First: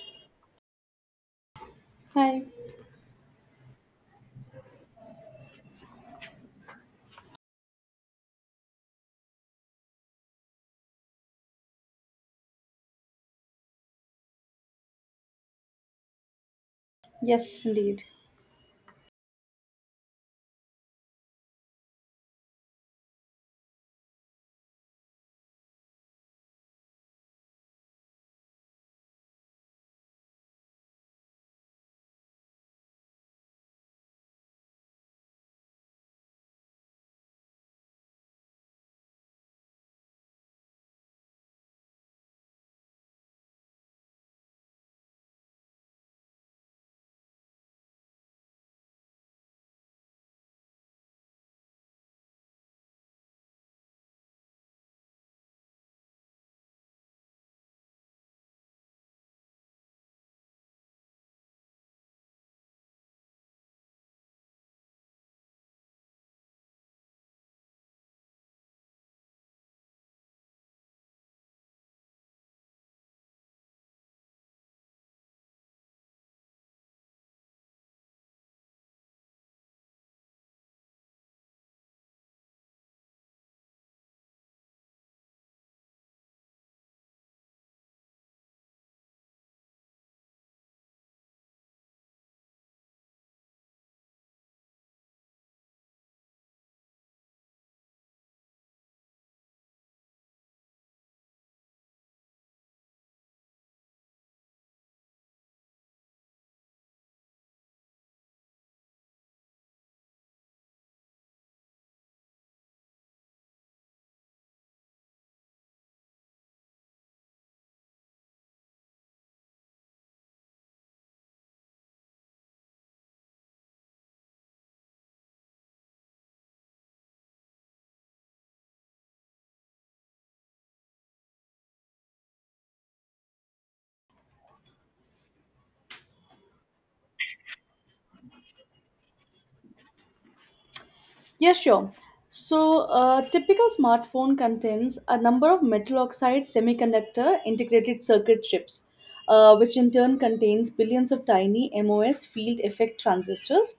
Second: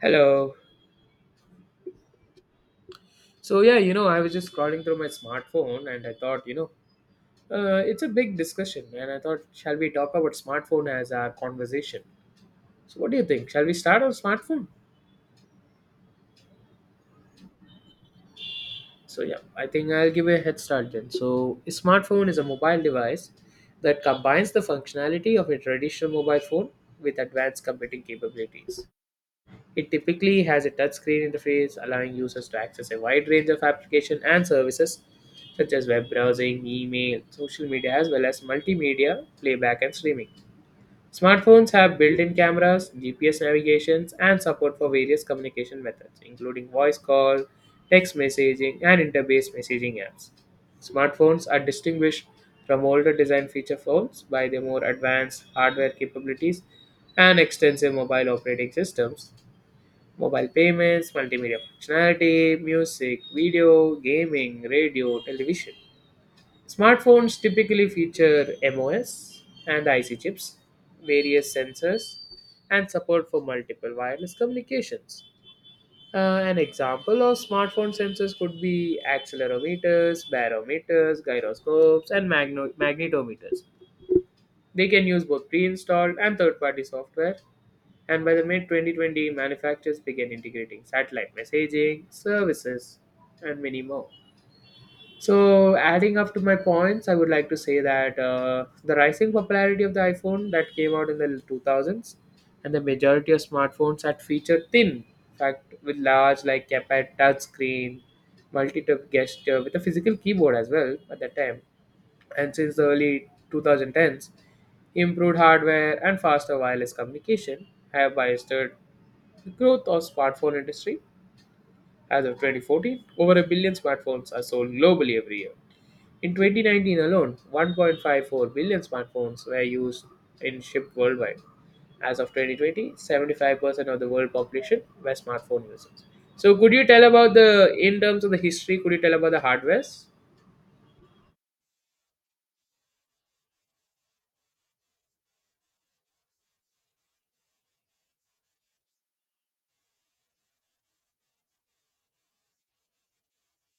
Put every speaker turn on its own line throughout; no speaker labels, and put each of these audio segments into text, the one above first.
Hello.
Hi.
So I was just scrolling through my smartphone and I thought, it's a big discussion, and I thought, shall we talk about smartphone as our conversation? So what do you think? Shall we start on smartphone?
Yes, indeed.
So yeah, I think I'll give a head start then. So a smartphone is a mobile device that combines the functionality of a traditional mobile phone with advanced computing capabilities. It typically has a touchscreen interface allowing users to access a wide range of applications and services such as web browsing, email, social media, as well as multimedia, playback, and streaming. Smartphones have built in cameras, GPS navigations, and support for various communication methods, including voice call, text messaging, and interface messaging apps. Smartphones are distinguished from older design feature phones by their more advanced hardware capabilities and extensive mobile operating systems mobile payments, multimedia functionality, music, video, gaming, radio, television. Smartphones typically feature MOS and IC chips, various sensors, and support for multiple wireless communications. An example of smartphone sensors could be accelerometers, barometers, gyroscopes, and magnetometers. They can use both pre-installed and third-party software, and by the mid-2020, manufacturers began integrating satellite messaging, services, and many more. So, adding up to my points, I would like to say that the rising popularity of the iPhone that came out in the 2000s and the majority of smartphones that feature thin, fact, with large like keypad touch screen, multi-tap gesture with a physical keyboard as well at that time and since the early 2010s, improved hardware and faster wireless communication have bolstered the growth of smartphone industry. As of 2014, over a billion smartphones are sold globally every year. In 2019 alone, 1.54 billion smartphones were used and shipped worldwide. As of 2020, 75% of the world population were smartphone users. So, could you tell about in terms of the history, could you tell about the hardwares?
Yeah, sure. So, a typical smartphone contains a number of metal oxide semiconductor integrated circuit chips, which in turn contains billions of tiny MOS field effect transistors.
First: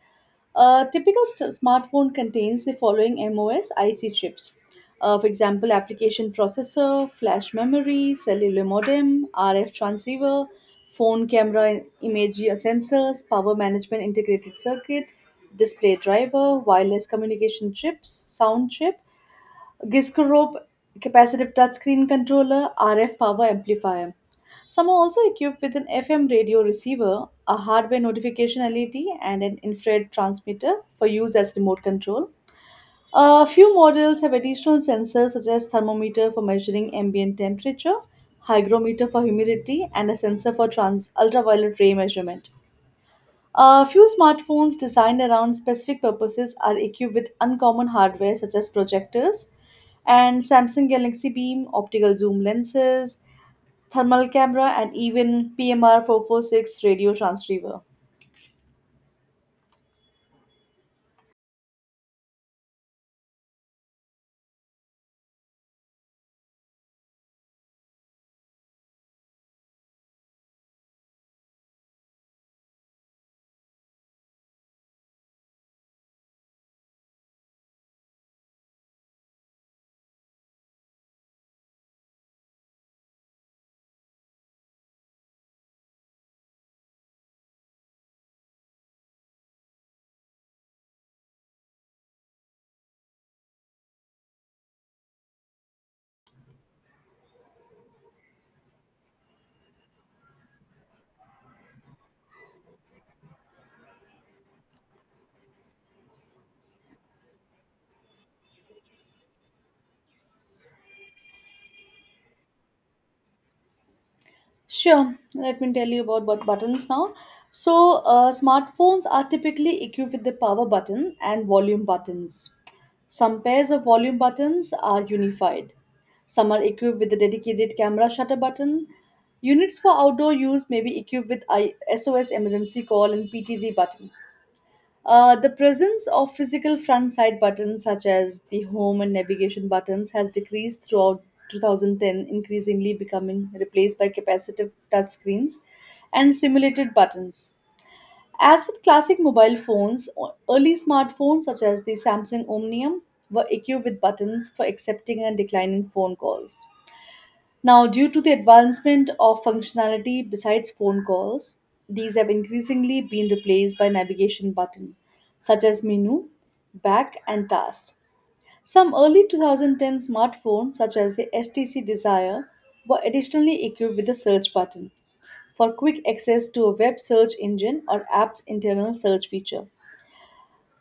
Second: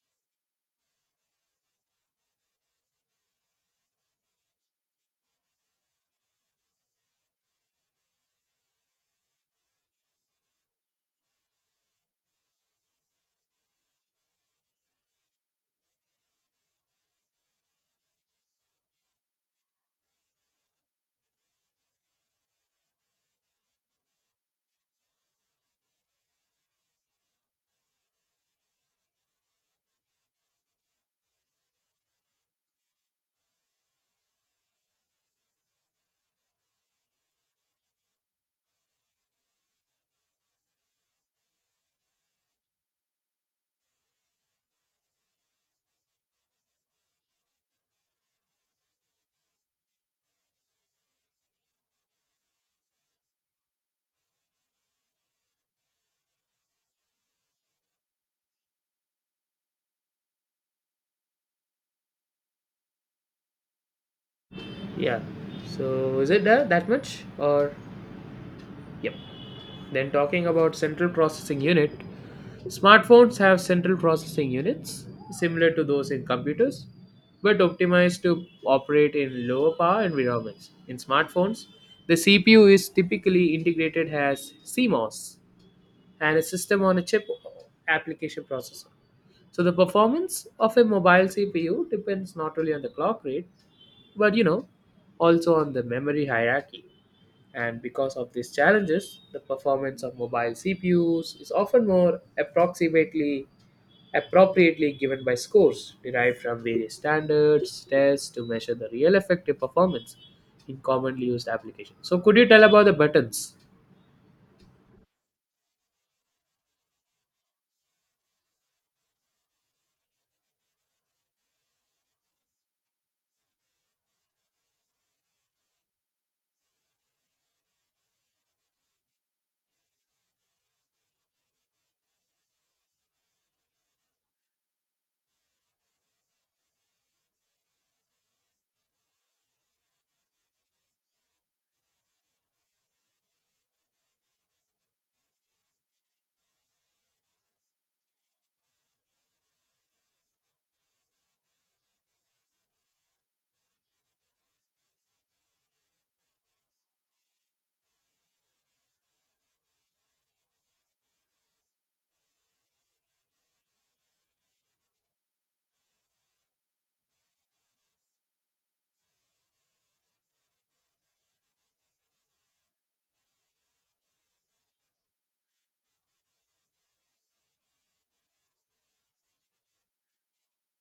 A typical smartphone contains the following MOS IC chips. For example, application processor, flash memory, cellular modem, RF transceiver, phone camera image sensors, power management integrated circuit, display driver, wireless communication chips, sound chip, Gisco capacitive touchscreen controller, RF power amplifier. Some are also equipped with an FM radio receiver, a hardware notification LED, and an infrared transmitter for use as remote control. A few models have additional sensors such as thermometer for measuring ambient temperature, hygrometer for humidity, and a sensor for ultraviolet ray measurement. A few smartphones designed around specific purposes are equipped with uncommon hardware such as projectors and Samsung Galaxy Beam, optical zoom lenses, thermal camera, and even PMR 446 radio transceiver.
Yeah. So, is it that much or? Yep. Then talking about central processing unit, smartphones have central processing units similar to those in computers, but optimized to operate in lower power environments. In smartphones, the CPU is typically integrated as CMOS and a system on a chip application processor. So the performance of a mobile CPU depends not only on the clock rate, but also on the memory hierarchy. And because of these challenges, the performance of mobile CPUs is often more approximately appropriately given by scores derived from various standards tests to measure the real effective performance in commonly used applications. So could you tell about the buttons?
Sure, let me tell you about what buttons now. So, smartphones are typically equipped with the power button and volume buttons. Some pairs of volume buttons are unified. Some are equipped with the dedicated camera shutter button. Units for outdoor use may be equipped with ISOS emergency call and PTG button. The presence of physical front side buttons such as the home and navigation buttons has decreased throughout 2010, increasingly becoming replaced by capacitive touchscreens and simulated buttons. As with classic mobile phones, early smartphones such as the Samsung Omnium were equipped with buttons for accepting and declining phone calls. Now, due to the advancement of functionality besides phone calls, these have increasingly been replaced by navigation buttons such as menu, back, and tasks. Some early 2010 smartphones, such as the STC Desire, were additionally equipped with a search button for quick access to a web search engine or app's internal search feature.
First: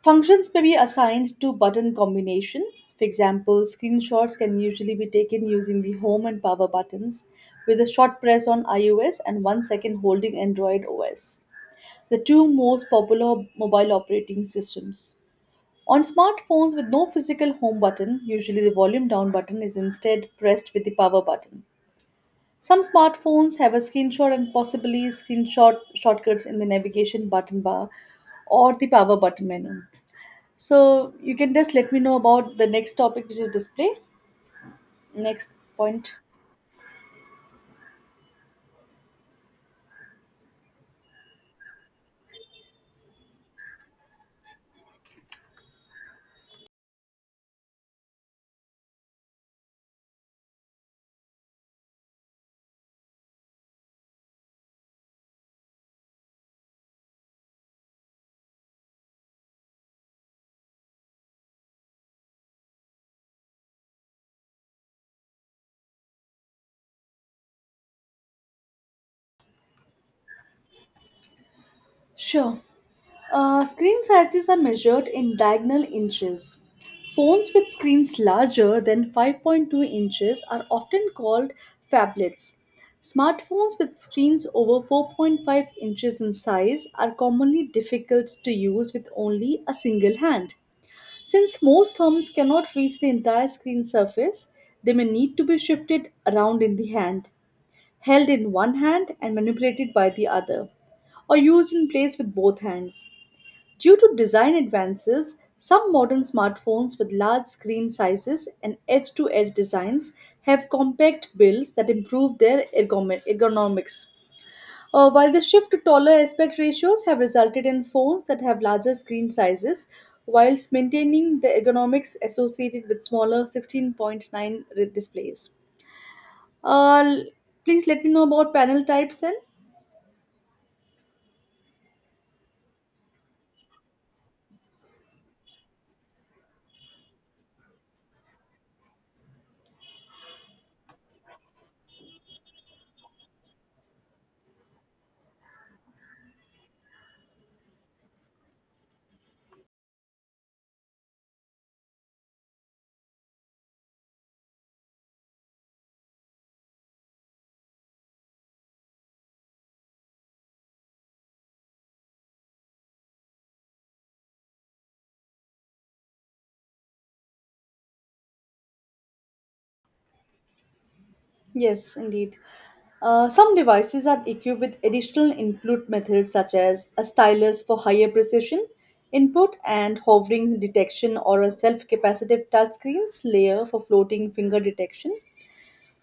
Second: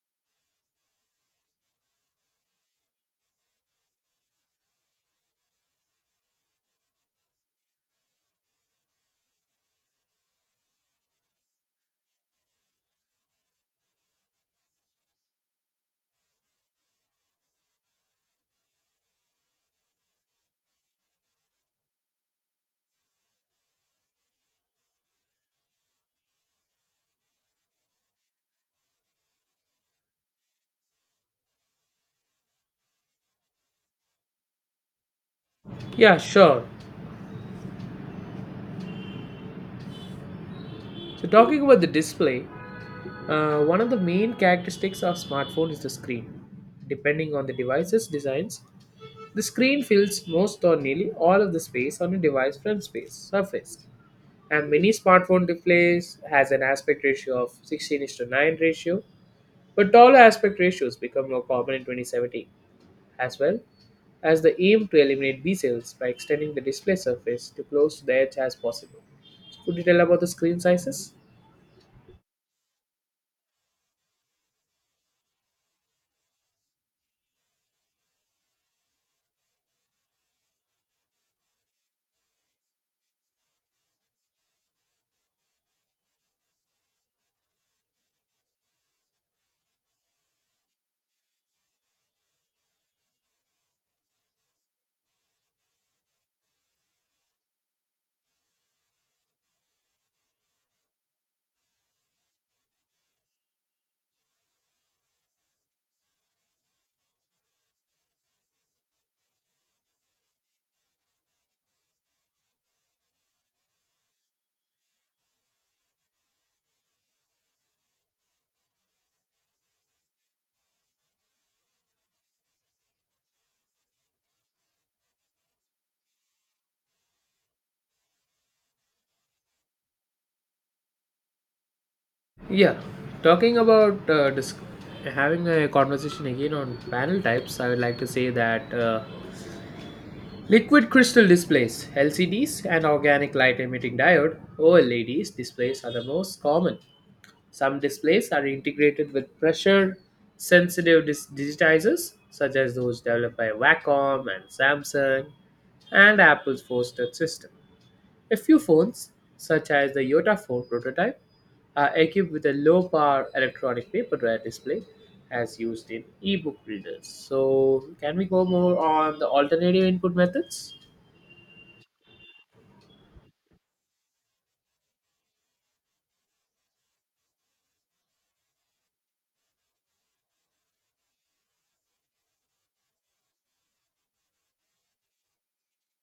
Functions may be assigned to button combination. For example, screenshots can usually be taken using the home and power buttons with a short press on iOS and 1 second holding Android OS, the two most popular mobile operating systems. On smartphones with no physical home button, usually the volume down button is instead pressed with the power button. Some smartphones have a screenshot and possibly screenshot shortcuts in the navigation button bar or the power button menu. So you can just let me know about the next topic, which is display. Next point.
Yeah, sure. So talking about the display, one of the main characteristics of smartphone is the screen. Depending on the device's designs, the screen fills most or nearly all of the space on a device front space surface. And many smartphone displays has an aspect ratio of 16 is to 9 ratio, but taller aspect ratios become more common in 2017 as well as the aim to eliminate B cells by extending the display surface to close to the edge as possible. So, could you tell about the screen sizes?
Sure. Screen sizes are measured in diagonal inches. Phones with screens larger than 5.2 inches are often called phablets. Smartphones with screens over 4.5 inches in size are commonly difficult to use with only a single hand. Since most thumbs cannot reach the entire screen surface, they may need to be shifted around in the hand, held in one hand and manipulated by the other, or used in place with both hands. Due to design advances, some modern smartphones with large screen sizes and edge to edge designs have compact builds that improve their ergonomics. While the shift to taller aspect ratios have resulted in phones that have larger screen sizes, whilst maintaining the ergonomics associated with smaller 16.9 displays. L- please let me know about panel types then.
Yeah, talking about having a conversation again on panel types, I would like to say that liquid crystal displays, LCDs, and organic light emitting diode, OLEDs displays are the most common. Some displays are integrated with pressure sensitive digitizers, such as those developed by Wacom and Samsung and Apple's force touch system. A few phones, such as the Yota phone prototype, are equipped with a low power electronic paperware display as used in ebook readers. So, can we go more on the alternative input methods?
Yes, indeed. Some devices are equipped with additional input methods such as a stylus for higher precision input and hovering detection or a self-capacitive touchscreens layer for floating finger detection.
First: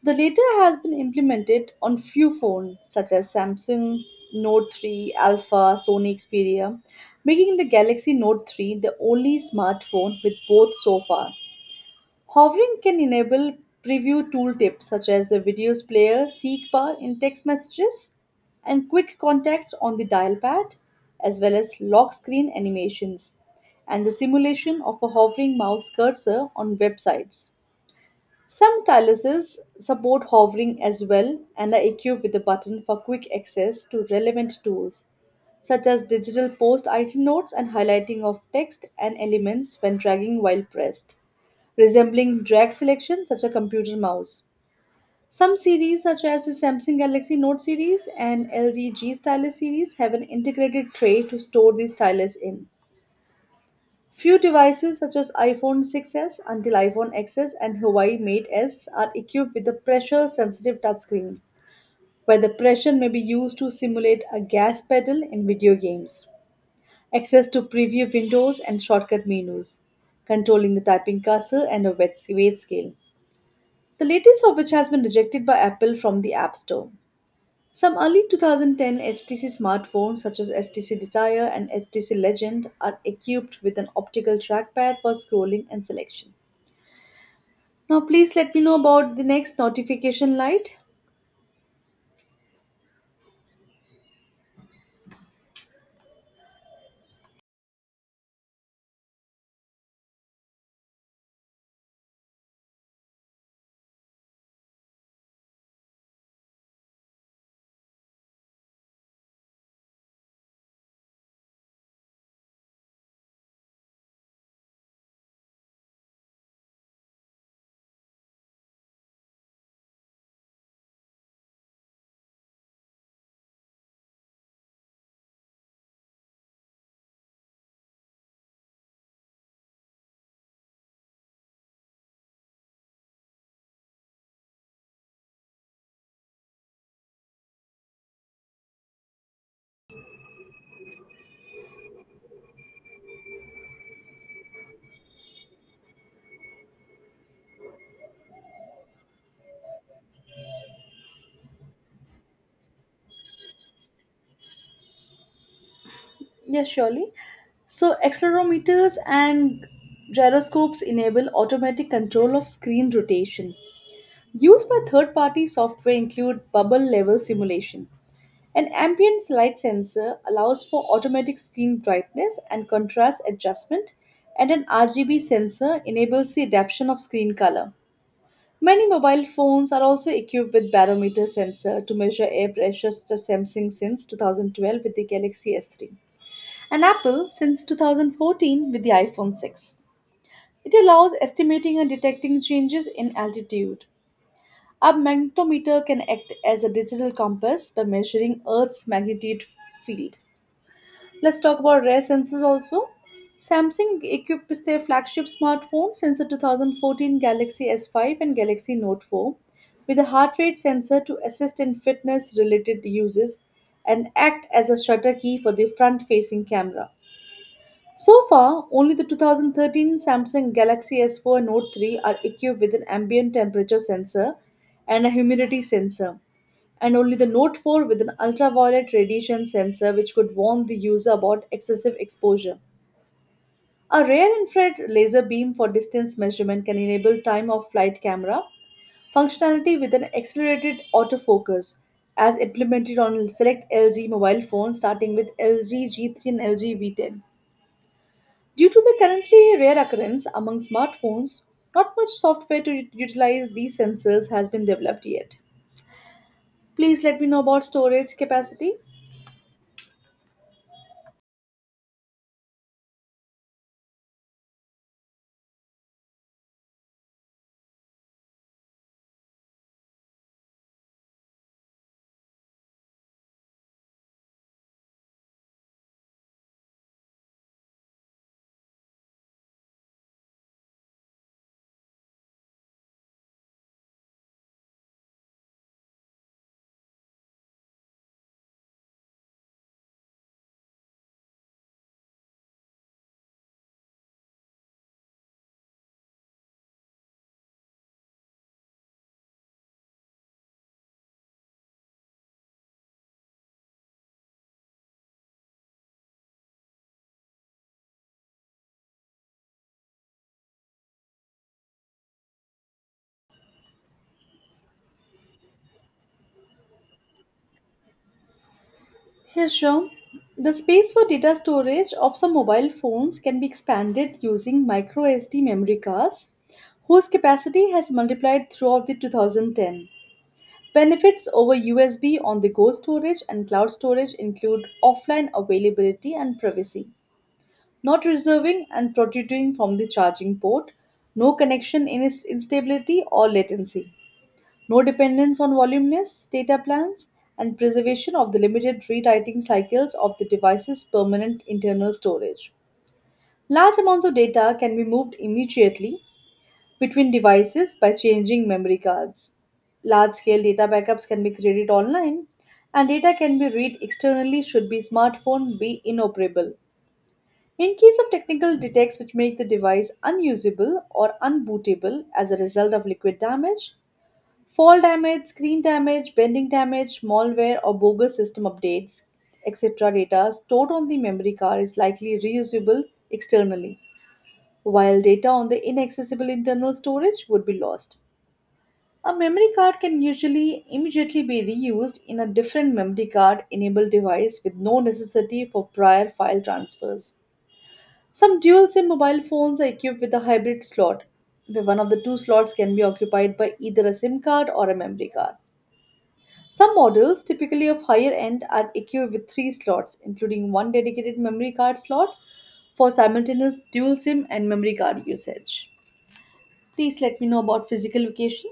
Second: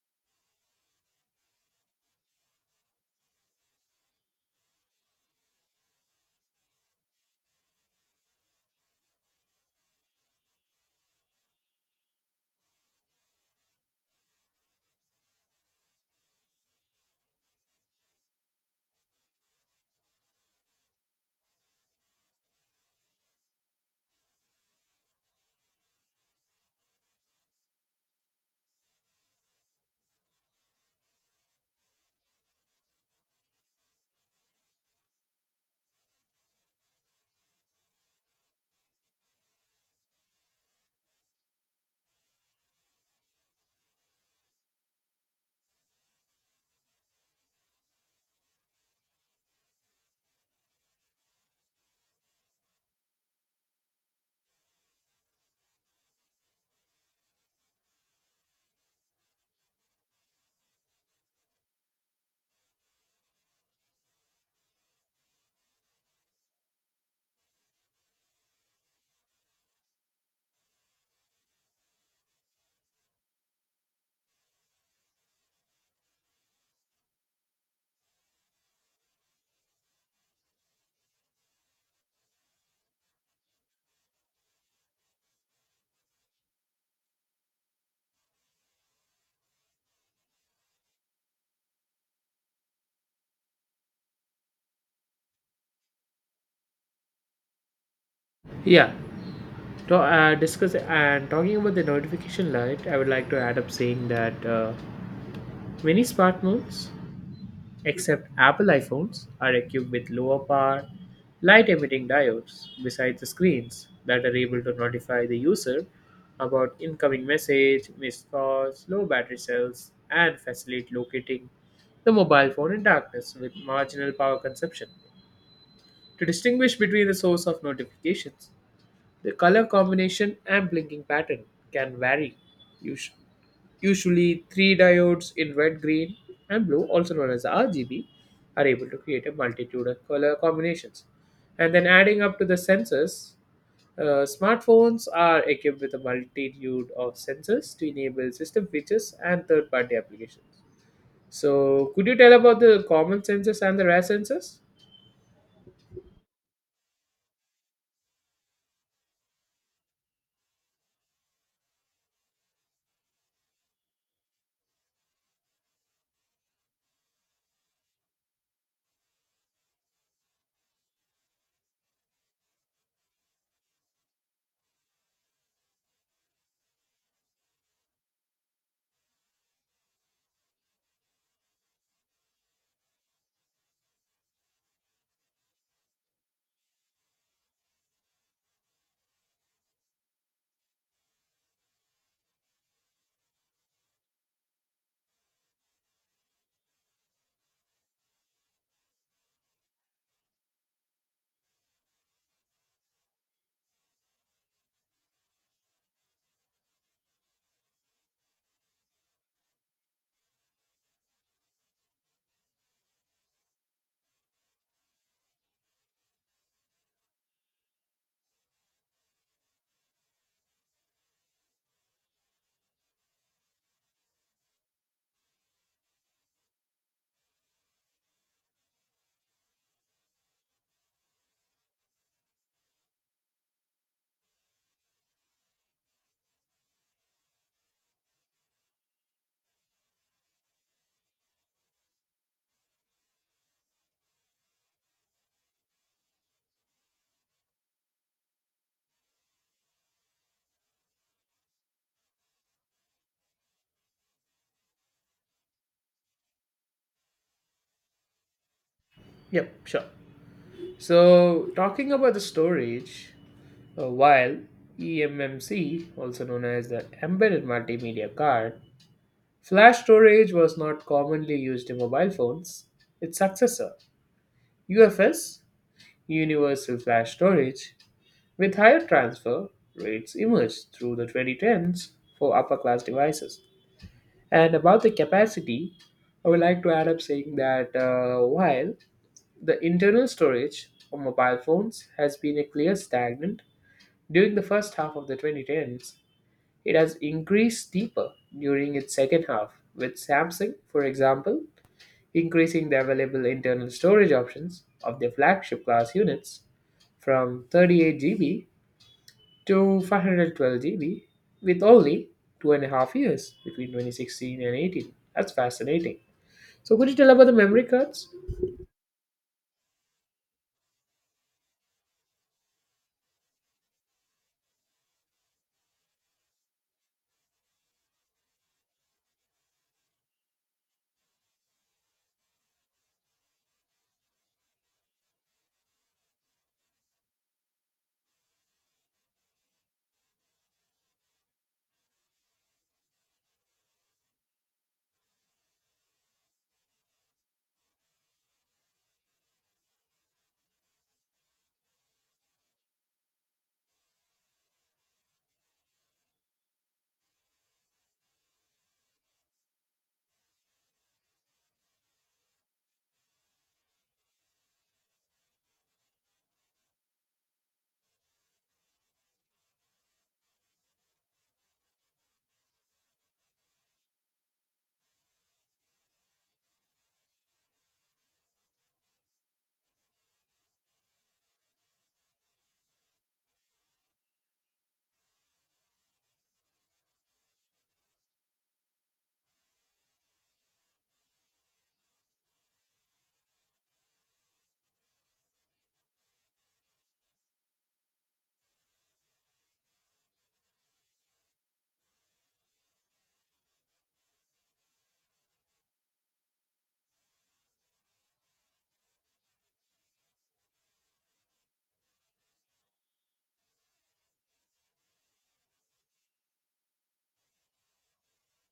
The latter has been implemented on few phones such as Samsung Note 3 Alpha, Sony Xperia, making the Galaxy Note 3 the only smartphone with both so far. Hovering can enable preview tooltips such as the videos player, seek bar in text messages, and quick contacts on the dial pad, as well as lock screen animations, and the simulation of a hovering mouse cursor on websites. Some styluses support hovering as well and are equipped with a button for quick access to relevant tools, such as digital post item notes and highlighting of text and elements when dragging while pressed resembling drag selection, such a computer mouse. Some series, such as the Samsung Galaxy Note series and LG G Stylus series, have an integrated tray to store the stylus in. Few devices, such as iPhone 6s until iPhone XS and Huawei Mate S, are equipped with a pressure sensitive touchscreen, where the pressure may be used to simulate a gas pedal in video games, access to preview windows and shortcut menus, controlling the typing cursor and a weight scale, the latest of which has been rejected by Apple from the App Store. Some early 2010 HTC smartphones, such as HTC Desire and HTC Legend, are equipped with an optical trackpad for scrolling and selection. Now, please let me know about the next notification light.
Yeah, to discuss and talking about the notification light, I would like to add up saying that. Many smartphones, except Apple iPhones, are equipped with lower power, light emitting diodes beside the screens that are able to notify the user about incoming message, missed calls, low battery cells, and facilitate locating the mobile phone in darkness with marginal power consumption. To distinguish between the source of notifications, the color combination and blinking pattern can vary, usu- usually three diodes in red, green, and blue, also known as RGB, are able to create a multitude of color combinations. And then adding up to the sensors, smartphones are equipped with a multitude of sensors to enable system features and third party applications. So, could you tell about the common sensors and the rare sensors?
Yes, surely. So, accelerometers and gyroscopes enable automatic control of screen rotation. Used by third party software include bubble level simulation. An ambient light sensor allows for automatic screen brightness and contrast adjustment, and an RGB sensor enables the adaptation of screen color. Many mobile phones are also equipped with barometer sensor to measure air pressure such as Samsung since 2012 with the Galaxy S3 and Apple since 2014 with the iPhone 6. It allows estimating and detecting changes in altitude. A magnetometer can act as a digital compass by measuring Earth's magnetic field. Let's talk about rare sensors also. Samsung equips their flagship smartphones since the 2014 Galaxy S5 and Galaxy Note 4 with a heart rate sensor to assist in fitness related uses and act as a shutter key for the front facing camera. So far, only the 2013 Samsung Galaxy S4 and Note 3 are equipped with an ambient temperature sensor and a humidity sensor and only the Note 4 with an ultraviolet radiation sensor which could warn the user about excessive exposure. A rare infrared laser beam for distance measurement can enable time of flight camera functionality with an accelerated autofocus as implemented on select LG mobile phones starting with LG G3 and LG V10. Due to the currently rare occurrence among smartphones, not much software to utilize these sensors has been developed yet. Please let me know about storage capacity.
Yep, sure. So, talking about the storage, while eMMC, also known as the Embedded Multimedia Card, flash storage was not commonly used in mobile phones. Its successor, UFS, Universal Flash Storage, with higher transfer rates emerged through the 2010s for upper class devices. And about the capacity, I would like to add up saying that while the internal storage of mobile phones has been a clear stagnant during the first half of the 2010s, it has increased steeper during its second half, with Samsung, for example, increasing the available internal storage options of their flagship class units from 38 GB to 512 GB with only 2.5 years between 2016 and 18. That's fascinating. So, could you tell about the memory cards?
Here, sure. The space for data storage of some mobile phones can be expanded using micro SD memory cards, whose capacity has multiplied throughout the 2010. Benefits over USB on the go storage and cloud storage include offline availability and privacy, not reserving and protruding from the charging port, no connection instability or latency, no dependence on voluminous data plans, and preservation of the limited rewriting cycles of the device's permanent internal storage. Large amounts of data can be moved immediately between devices by changing memory cards. Large scale data backups can be created online, and data can be read externally should the smartphone be inoperable. In case of technical defects which make the device unusable or unbootable as a result of liquid damage, fall damage, screen damage, bending damage, malware, or bogus system updates, etc. data stored on the memory card is likely reusable externally, while data on the inaccessible internal storage would be lost. A memory card can usually immediately be reused in a different memory card enabled device with no necessity for prior file transfers. Some dual SIM mobile phones are equipped with a hybrid slot, where one of the two slots can be occupied by either a SIM card or a memory card. Some models, typically of higher end, are equipped with three slots, including one dedicated memory card slot for simultaneous dual SIM and memory card usage. Please let me know about physical location.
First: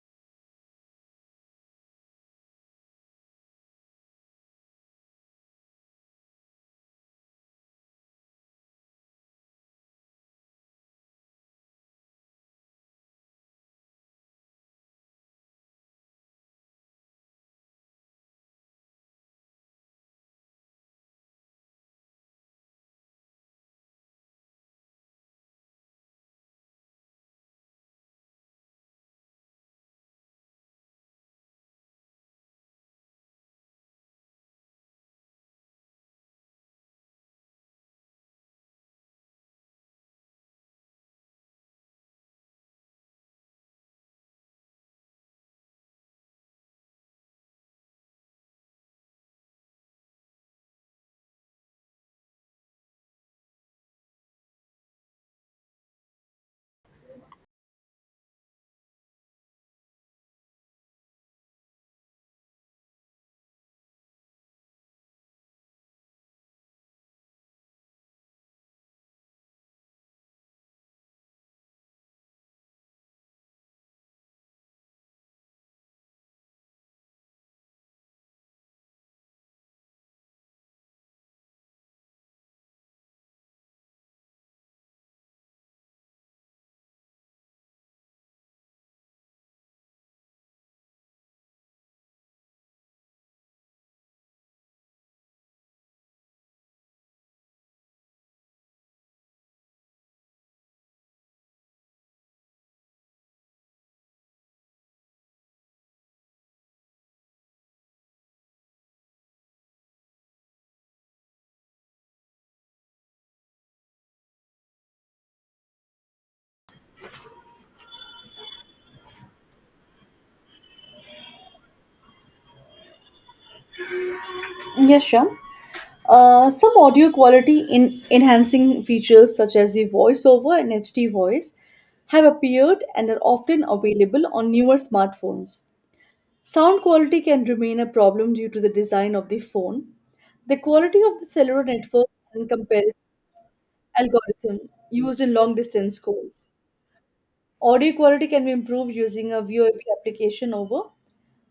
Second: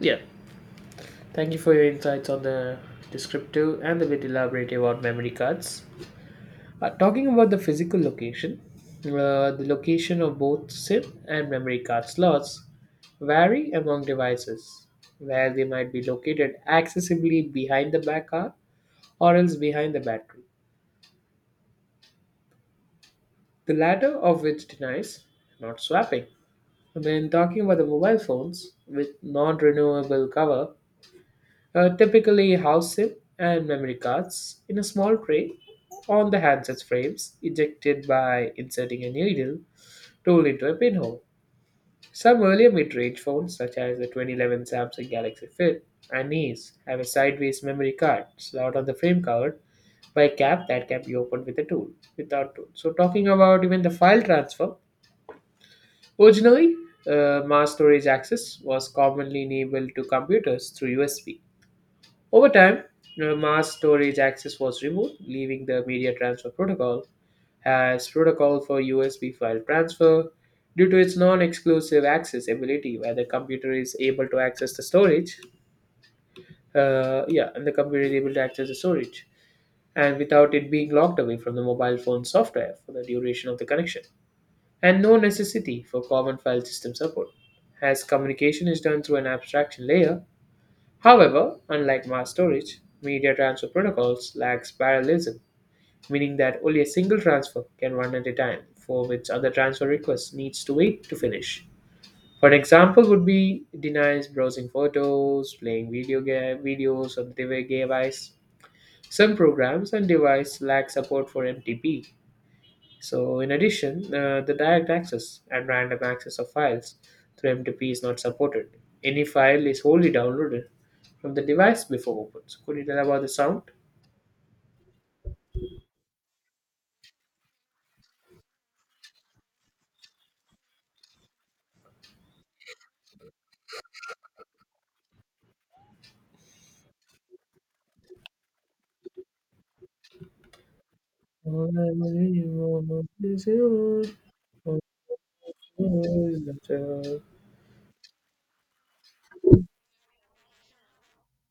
Yeah. Thank you for your insights on the descriptive and the bit elaborative about memory cards. Talking about the physical location, the location of both SIM and memory card slots vary among devices, where they might be located accessibly behind the back card or else behind the battery, the latter of which denies not swapping. When talking about the mobile phones with non renewable cover, typically house SIM and memory cards in a small tray on the handset's frames, ejected by inserting a needle tool into a pinhole. Some earlier mid-range phones, such as the 2011 Samsung Galaxy Flip and Ace, have a sideways memory card slot on the frame covered by a cap that can be opened with a tool, without tool. So talking about even the file transfer, originally mass storage access was commonly enabled to computers through USB. Over time, mass storage access was removed, leaving the media transfer protocol has protocol for USB file transfer. Due to its non-exclusive accessibility, where the computer is able to access the storage, yeah, and the computer is able to access the storage, and without it being locked away from the mobile phone software for the duration of the connection, and no necessity for common file system support, as communication is done through an abstraction layer. However, unlike mass storage, media transfer protocols lacks parallelism meaning that only a single transfer can run at a time for which other transfer request needs to wait to finish. For an example would be denies browsing photos, playing video game, videos on the device. Some programs and device lack support for MTP. So in addition, the direct access and random access of files through MTP is not supported. Any file is wholly downloaded from the device before open. So could you tell about the sound?
Yes, sure. Some audio quality in enhancing features such as the voiceover and HD voice have appeared and are often available on newer smartphones. Sound quality can remain a problem due to the design of the phone, the quality of the cellular network, and comparison algorithm used in long distance
Mm,
calls.
but, Uh,
Audio quality can be improved using a VoIP application over.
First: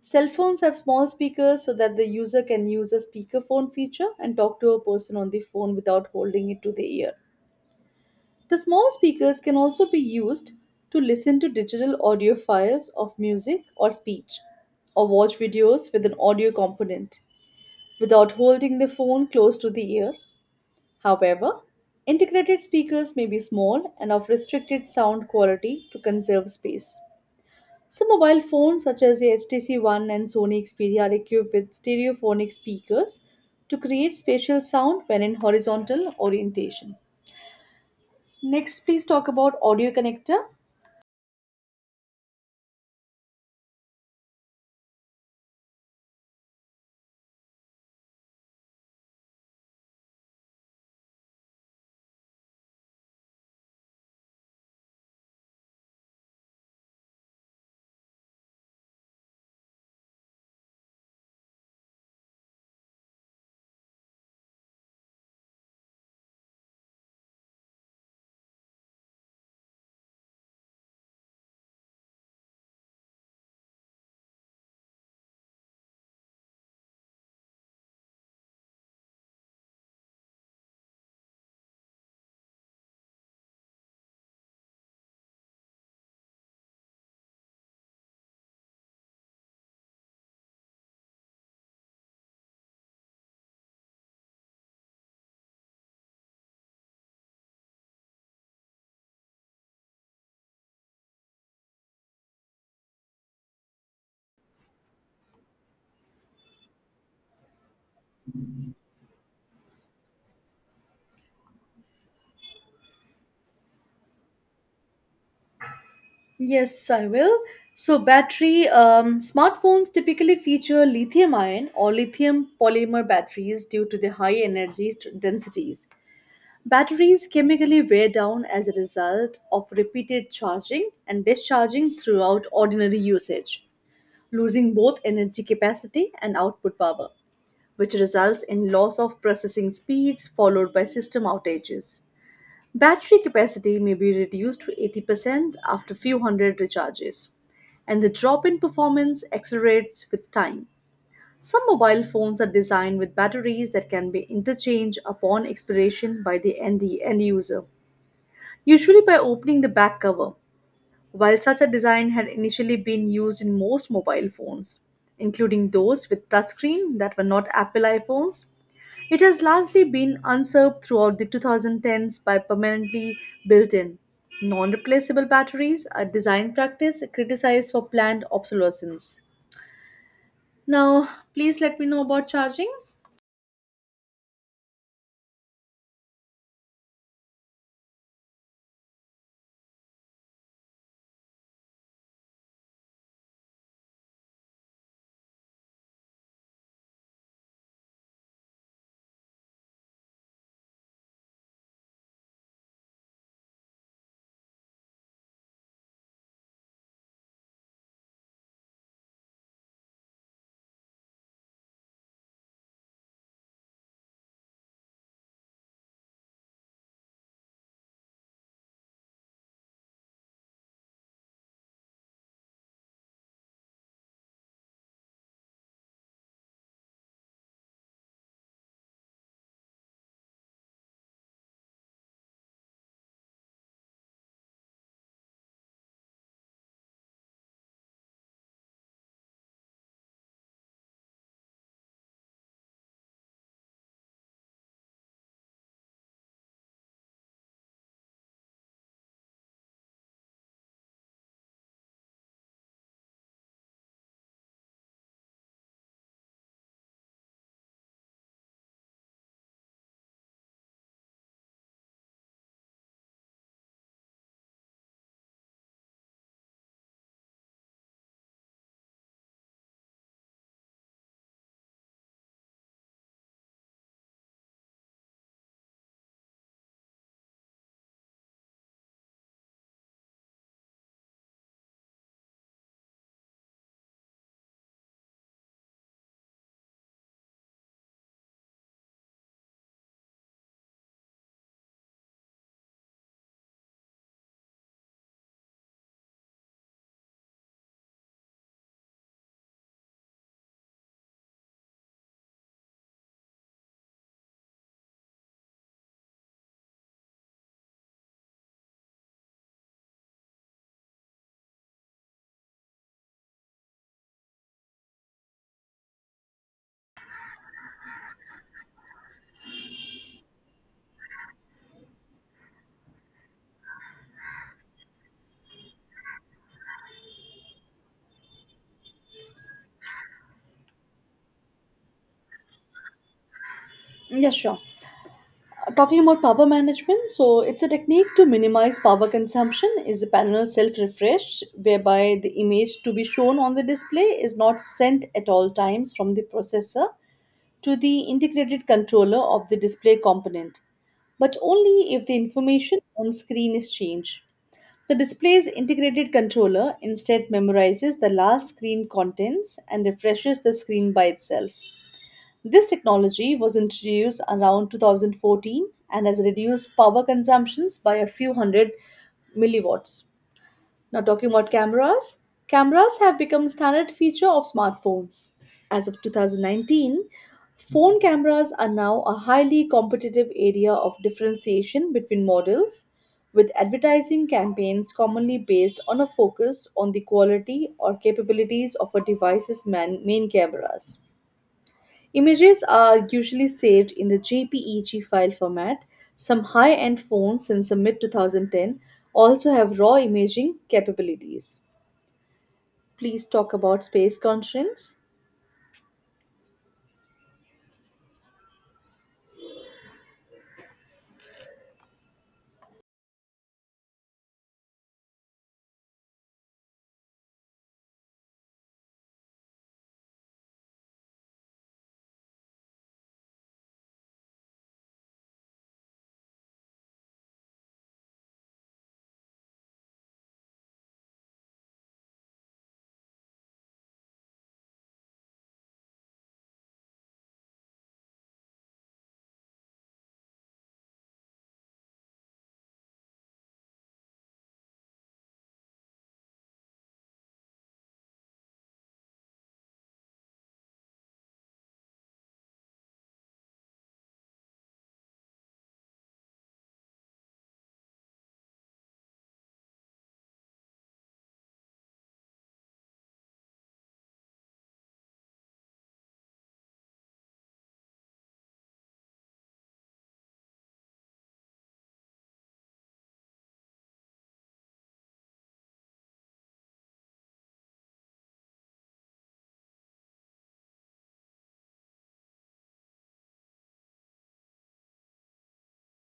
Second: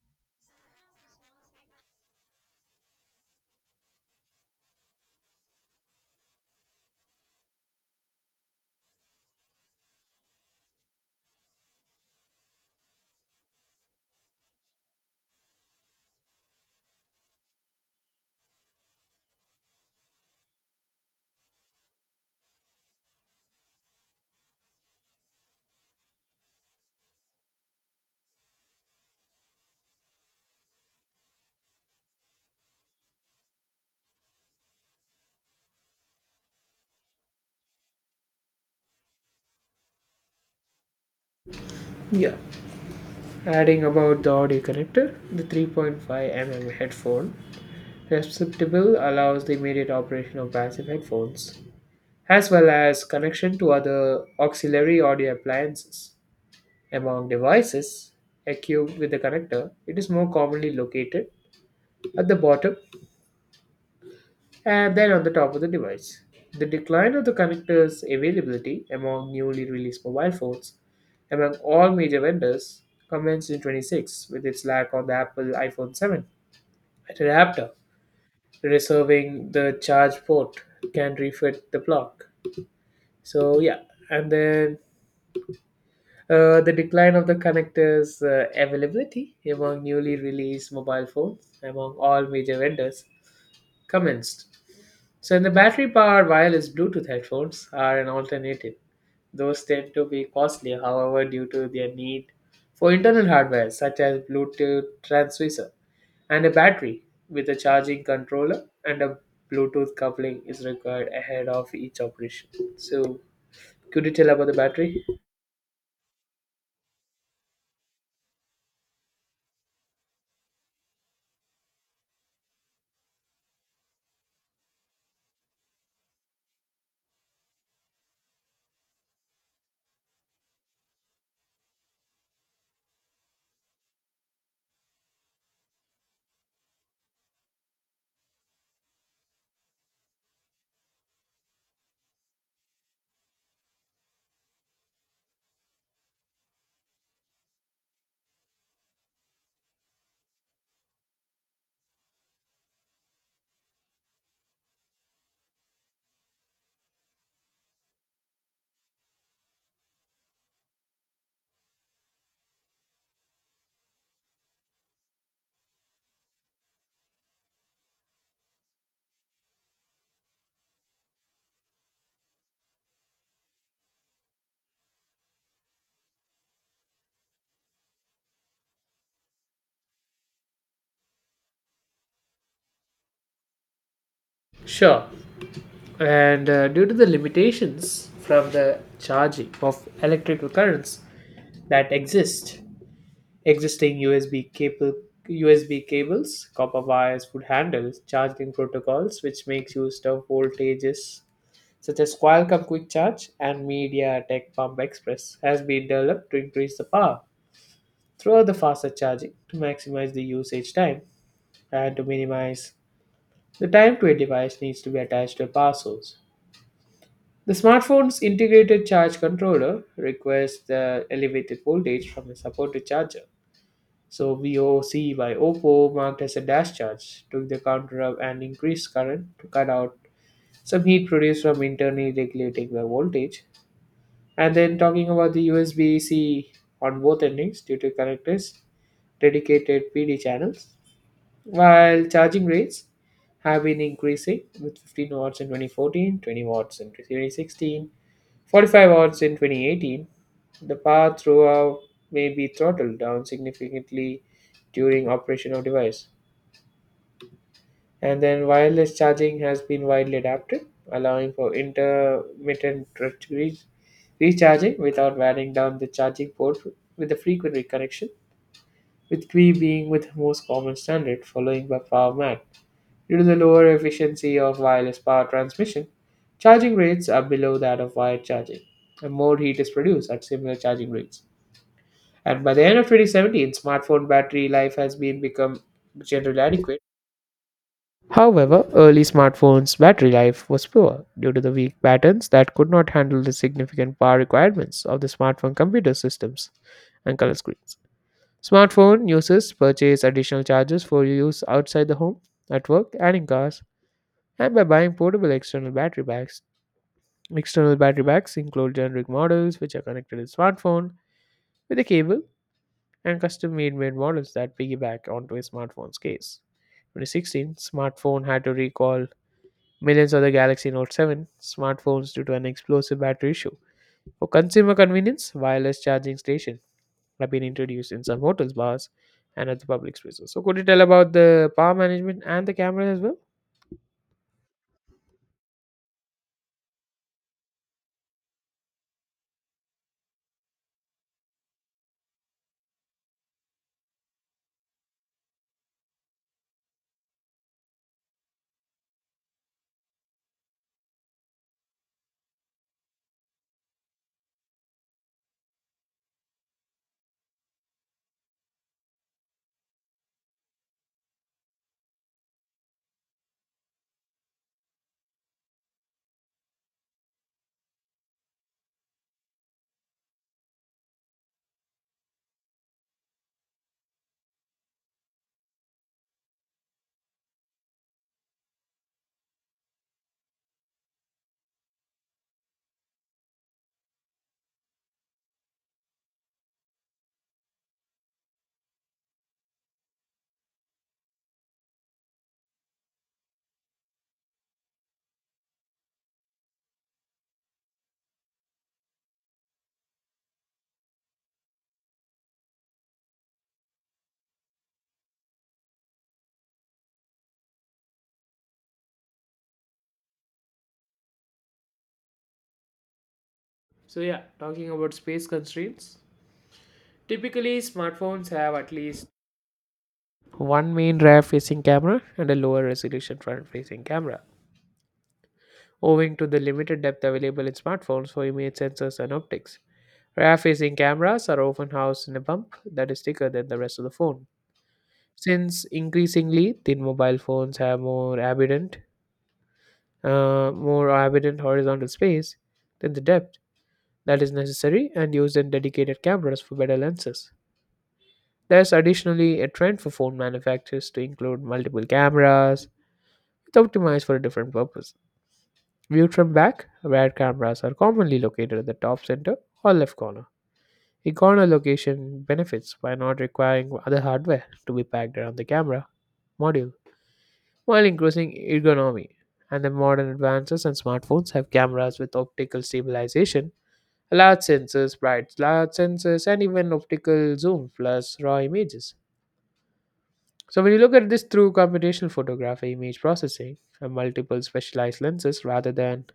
Cell phones have small speakers so that the user can use a speakerphone feature and talk to a person on the phone without holding it to the ear. The small speakers can also be used to listen to digital audio files of music or speech, or watch videos with an audio component without holding the phone close to the ear. However, integrated speakers may be small and of restricted sound quality to conserve space. Some mobile phones, such as the HTC One and Sony Xperia, are equipped with stereophonic speakers to create spatial sound when in horizontal orientation. Next, please talk about audio connector.
yeah, adding about the audio connector, the 3.5 mm headphone receptacle allows the immediate operation of passive headphones, as well as connection to other auxiliary audio appliances. Among devices equipped with the connector, it is more commonly located at the bottom and then on the top of the device, the decline of the connector's availability among newly released mobile phones among all major vendors commenced in 26 with its lack on the Apple iPhone 7 adapter, reserving the charge port can refit the block. So yeah, and then the decline of the connector's availability among newly released mobile phones among all major vendors commenced. So, in the battery powered wireless Bluetooth headphones are an alternative. Those tend to be costly, however, due to their need for internal hardware such as Bluetooth transceiver and a battery with a charging controller and a Bluetooth coupling is required ahead of each operation. So, could you tell about the battery?
Yes, I will. So, battery, smartphones typically feature lithium ion or lithium polymer batteries due to the high energy densities. Batteries chemically wear down as a result of repeated charging and discharging throughout ordinary usage, losing both energy capacity and output power, which results in loss of processing speeds followed by system outages. Battery capacity may be reduced to 80% after few hundred recharges, and the drop in performance accelerates with time. Some mobile phones are designed with batteries that can be interchanged upon expiration by the end user, usually by opening the back cover, while such a design had initially been used in most mobile phones, including those with touchscreen that were not Apple iPhones. It has largely been usurped throughout the 2010s by permanently built in, non replaceable batteries, a design practice criticized for planned obsolescence. Now, please let me know about charging.
Sure. And due to the limitations from the charging of electrical currents that exist, existing USB cables, copper wires would handle charging protocols which makes use of voltages such as Qualcomm Quick Charge and MediaTek Pump Express has been developed to increase the power throughout the faster charging to maximize the usage time and to minimize the time to a device needs to be attached to a power source. The smartphone's integrated charge controller requires the elevated voltage from the supported charger. So VOC by OPPO, marked as a dash charge, took the counter up and increased current to cut out some heat produced from internally regulating the voltage. And then talking about the USB-C on both endings due to connectors, dedicated PD channels, while charging rates have been increasing with 15 watts in 2014, 20 watts in 2016, 45 hours in 2018, the path throughout may be throttled down significantly during operation of device. And then wireless charging has been widely adapted, allowing for intermittent re- recharging without wearing down the charging port with a frequent reconnection, with Qi being with most common standard following by PowerMac. Due to the lower efficiency of wireless power transmission, charging rates are below that of wired charging, and more heat is produced at similar charging rates. And by the end of 2017, smartphone battery life has been become generally adequate. However, early smartphones' battery life was poor due to the weak patterns that could not handle the significant power requirements of the smartphone computer systems and color screens. Smartphone users purchase additional chargers for use outside the home, at work, and in cars and by buying portable external battery packs. External battery packs include generic models which are connected to a smartphone with a cable and custom made models that piggyback onto a smartphone's case. 2016, smartphone had to recall millions of the Galaxy Note 7 smartphones due to an explosive battery issue. For consumer convenience, wireless charging stations have been introduced in some hotels, bars, and other public spaces. So, could you tell about the power management and the cameras as well?
Yeah, sure. Talking about power management, so it's a technique to minimize power consumption is the panel self-refresh, whereby the image to be shown on the display is not sent at all times from the processor to the integrated controller of the display component, but only if the information on screen is changed. The display's integrated controller instead memorizes the last screen contents and refreshes the screen by itself. This technology was introduced around 2014 and has reduced power consumptions by a few hundred milliwatts. Now, talking about cameras, cameras have become standard feature of smartphones. As of 2019, phone cameras are now a highly competitive area of differentiation between models, with advertising campaigns commonly based on a focus on the quality or capabilities of a device's main cameras. Images are usually saved in the JPEG file format. Some high end phones since the mid 2010 also have raw imaging capabilities. Please talk about space conference.
So yeah, talking about space constraints. Typically, smartphones have at least one main rear-facing camera and a lower resolution front-facing camera, owing to the limited depth available in smartphones for image sensors and optics. Rear-facing cameras are often housed in a bump that is thicker than the rest of the phone, since increasingly thin mobile phones have more evident horizontal space than the depth that is necessary and used in dedicated cameras for better lenses. There's additionally a trend for phone manufacturers to include multiple cameras it's optimized for a different purpose. Viewed from back, rear cameras are commonly located at the top center or left corner. A corner location benefits by not requiring other hardware to be packed around the camera module, while increasing ergonomy. And the modern advances in smartphones have cameras with optical stabilization, large sensors, bright large sensors, and even optical zoom plus raw images. So when you look at this through computational photography, image processing, and multiple specialized lenses rather than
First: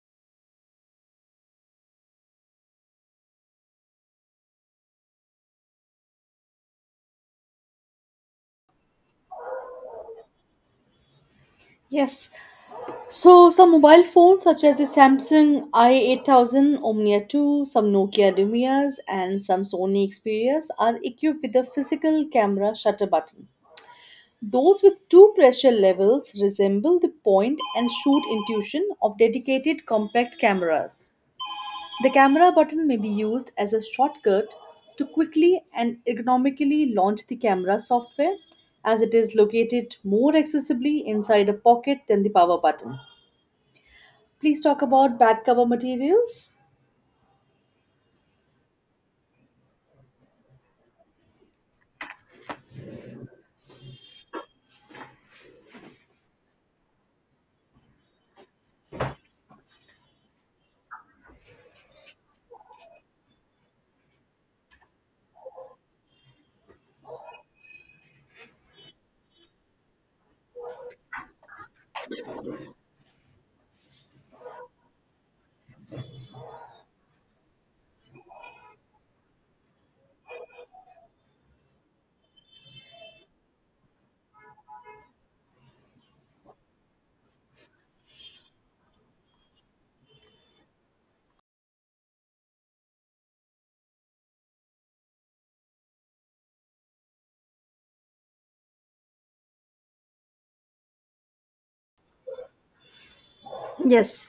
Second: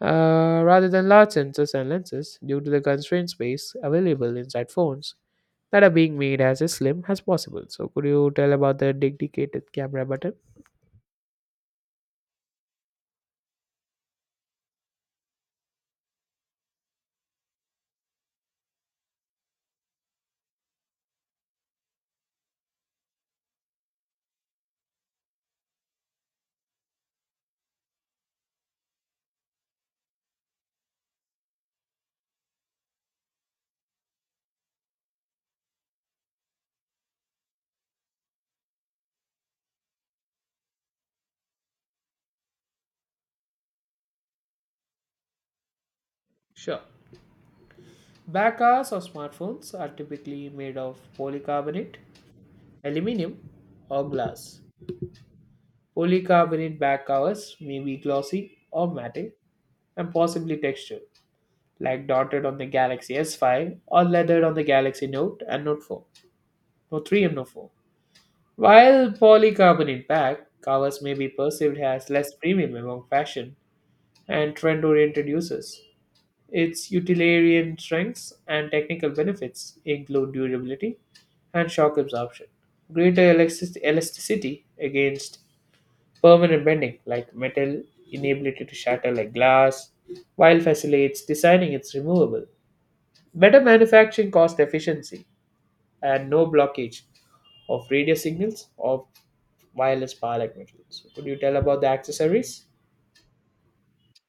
uh, rather than large sensors and lenses, due to the constraint space available inside phones, that are being made as slim as possible. So could you tell about the dedicated camera button?
Yes. So some mobile phones such as the Samsung i8000, Omnia 2, some Nokia Lumias and some Sony Xperias are equipped with a physical camera shutter button. Those with two pressure levels resemble the point and shoot intuition of dedicated compact cameras. The camera button may be used as a shortcut to quickly and economically launch the camera software as it is located more accessibly inside a pocket than the power button. Please talk about back cover materials.
Sure. Backers of smartphones are typically made of polycarbonate, aluminum, or glass. Polycarbonate back covers may be glossy or matte and possibly textured, like dotted on the Galaxy S5 or leathered on the Galaxy Note and Note 4, Note 3 and Note 4. While polycarbonate back covers may be perceived as less premium among fashion and trend oriented users, its utilitarian strengths and technical benefits include durability and shock absorption, greater elasticity against permanent bending like metal, inability to shatter like glass, while facilitates designing its removable, better manufacturing cost efficiency, and no blockage of radio signals of wireless power like metals. Could you tell about the accessories?
Yes,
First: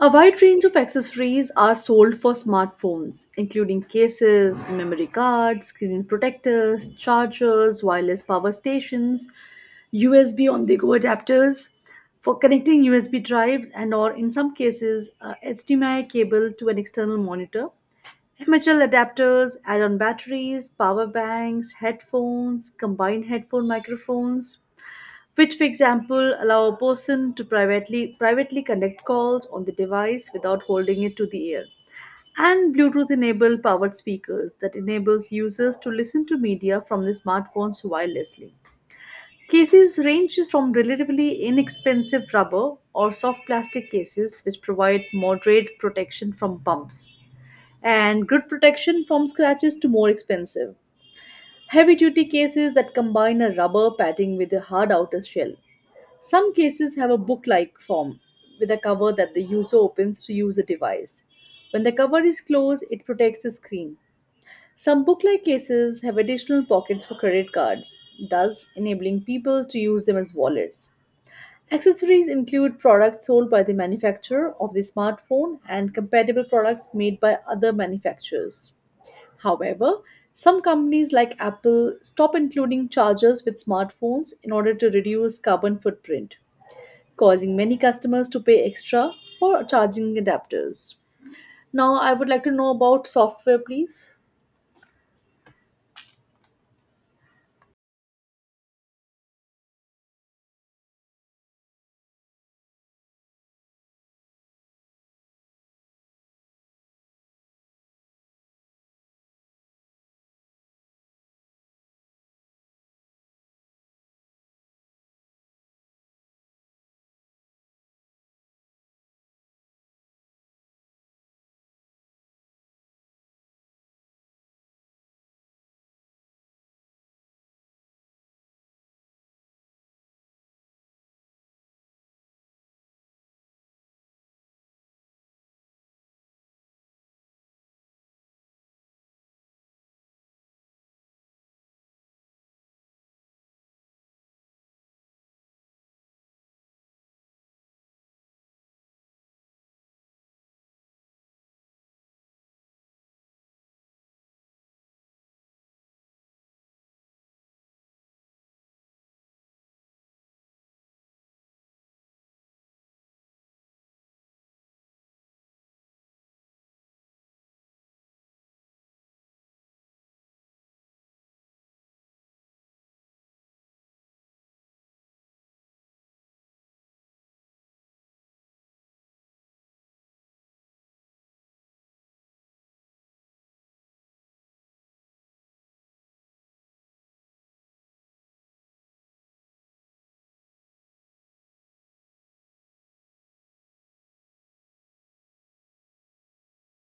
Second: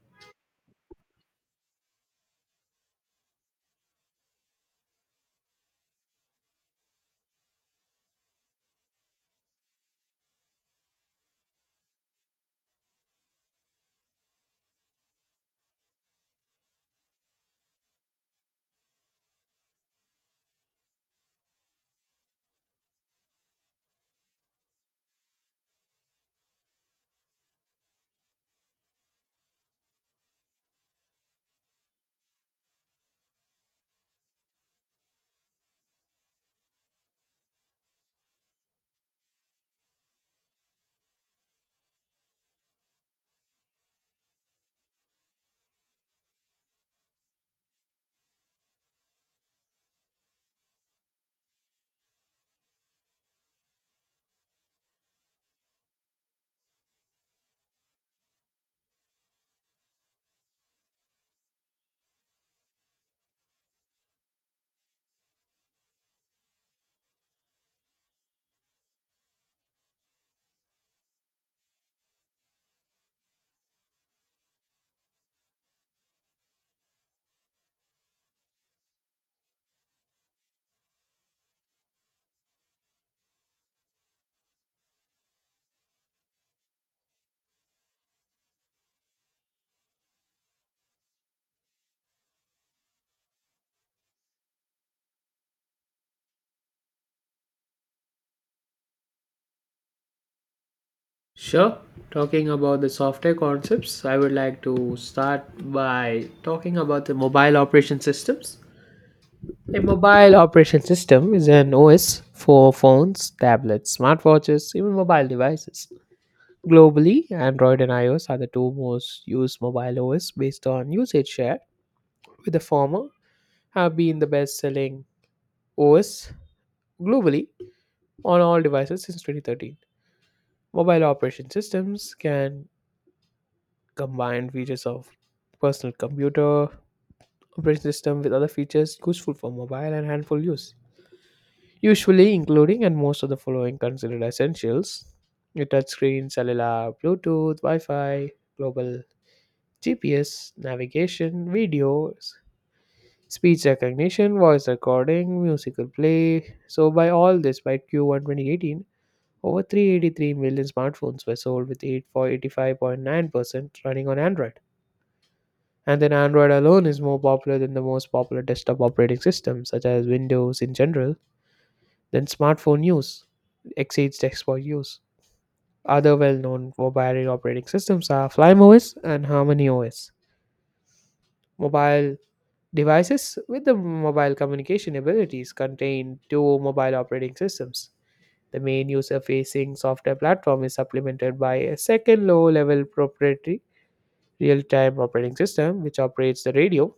a wide range of accessories are sold for smartphones, including cases, memory cards, screen protectors, chargers, wireless power stations, USB on-the-go adapters for connecting USB drives and or in some cases a HDMI cable to an external monitor. MHL adapters, add-on batteries, power banks, headphones, combined headphone microphones, which for example allow a person to privately connect calls on the device without holding it to the ear, and bluetooth enabled powered speakers that enables users to listen to media from their smartphones wirelessly. Cases range from relatively inexpensive rubber or soft plastic cases which provide moderate protection from bumps and good protection from scratches to more expensive heavy duty cases that combine a rubber padding with a hard outer shell. Some cases have a book like form with a cover that the user opens to use the device. When the cover is closed, it protects the screen. Some book like cases have additional pockets for credit cards, thus enabling people to use them as wallets. Accessories include products sold by the manufacturer of the smartphone and compatible products made by other manufacturers. However, some companies like Apple stop including chargers with smartphones in order to reduce carbon footprint, causing many customers to pay extra for charging adapters. Now, I would like to know about software, please.
Sure. Talking about the software concepts, I would like to start by talking about the mobile operation systems. A mobile operation system is an OS for phones, tablets, smartwatches, even mobile devices. Globally, Android and iOS are the two most used mobile OS based on usage share, with the former have been the best selling OS globally on all devices since 2013. Mobile operation systems can combined features of personal computer operating system with other features useful for mobile and handful use. Usually including and most of the following considered essentials. Your touchscreen, cellular, Bluetooth, Wi-Fi, global GPS, navigation, videos, speech recognition, voice recording, musical play. So by all this, by Q1 2018, over 383 million smartphones were sold with 8 85.9% running on Android. And then Android alone is more popular than the most popular desktop operating systems, such as Windows in general. Then smartphone use exceeds desktop use. Other well known mobile operating systems are FlymeOS and HarmonyOS. Mobile devices with the mobile communication abilities contain two mobile operating systems. The main user facing software platform is supplemented by a second low level proprietary real time operating system which operates the radio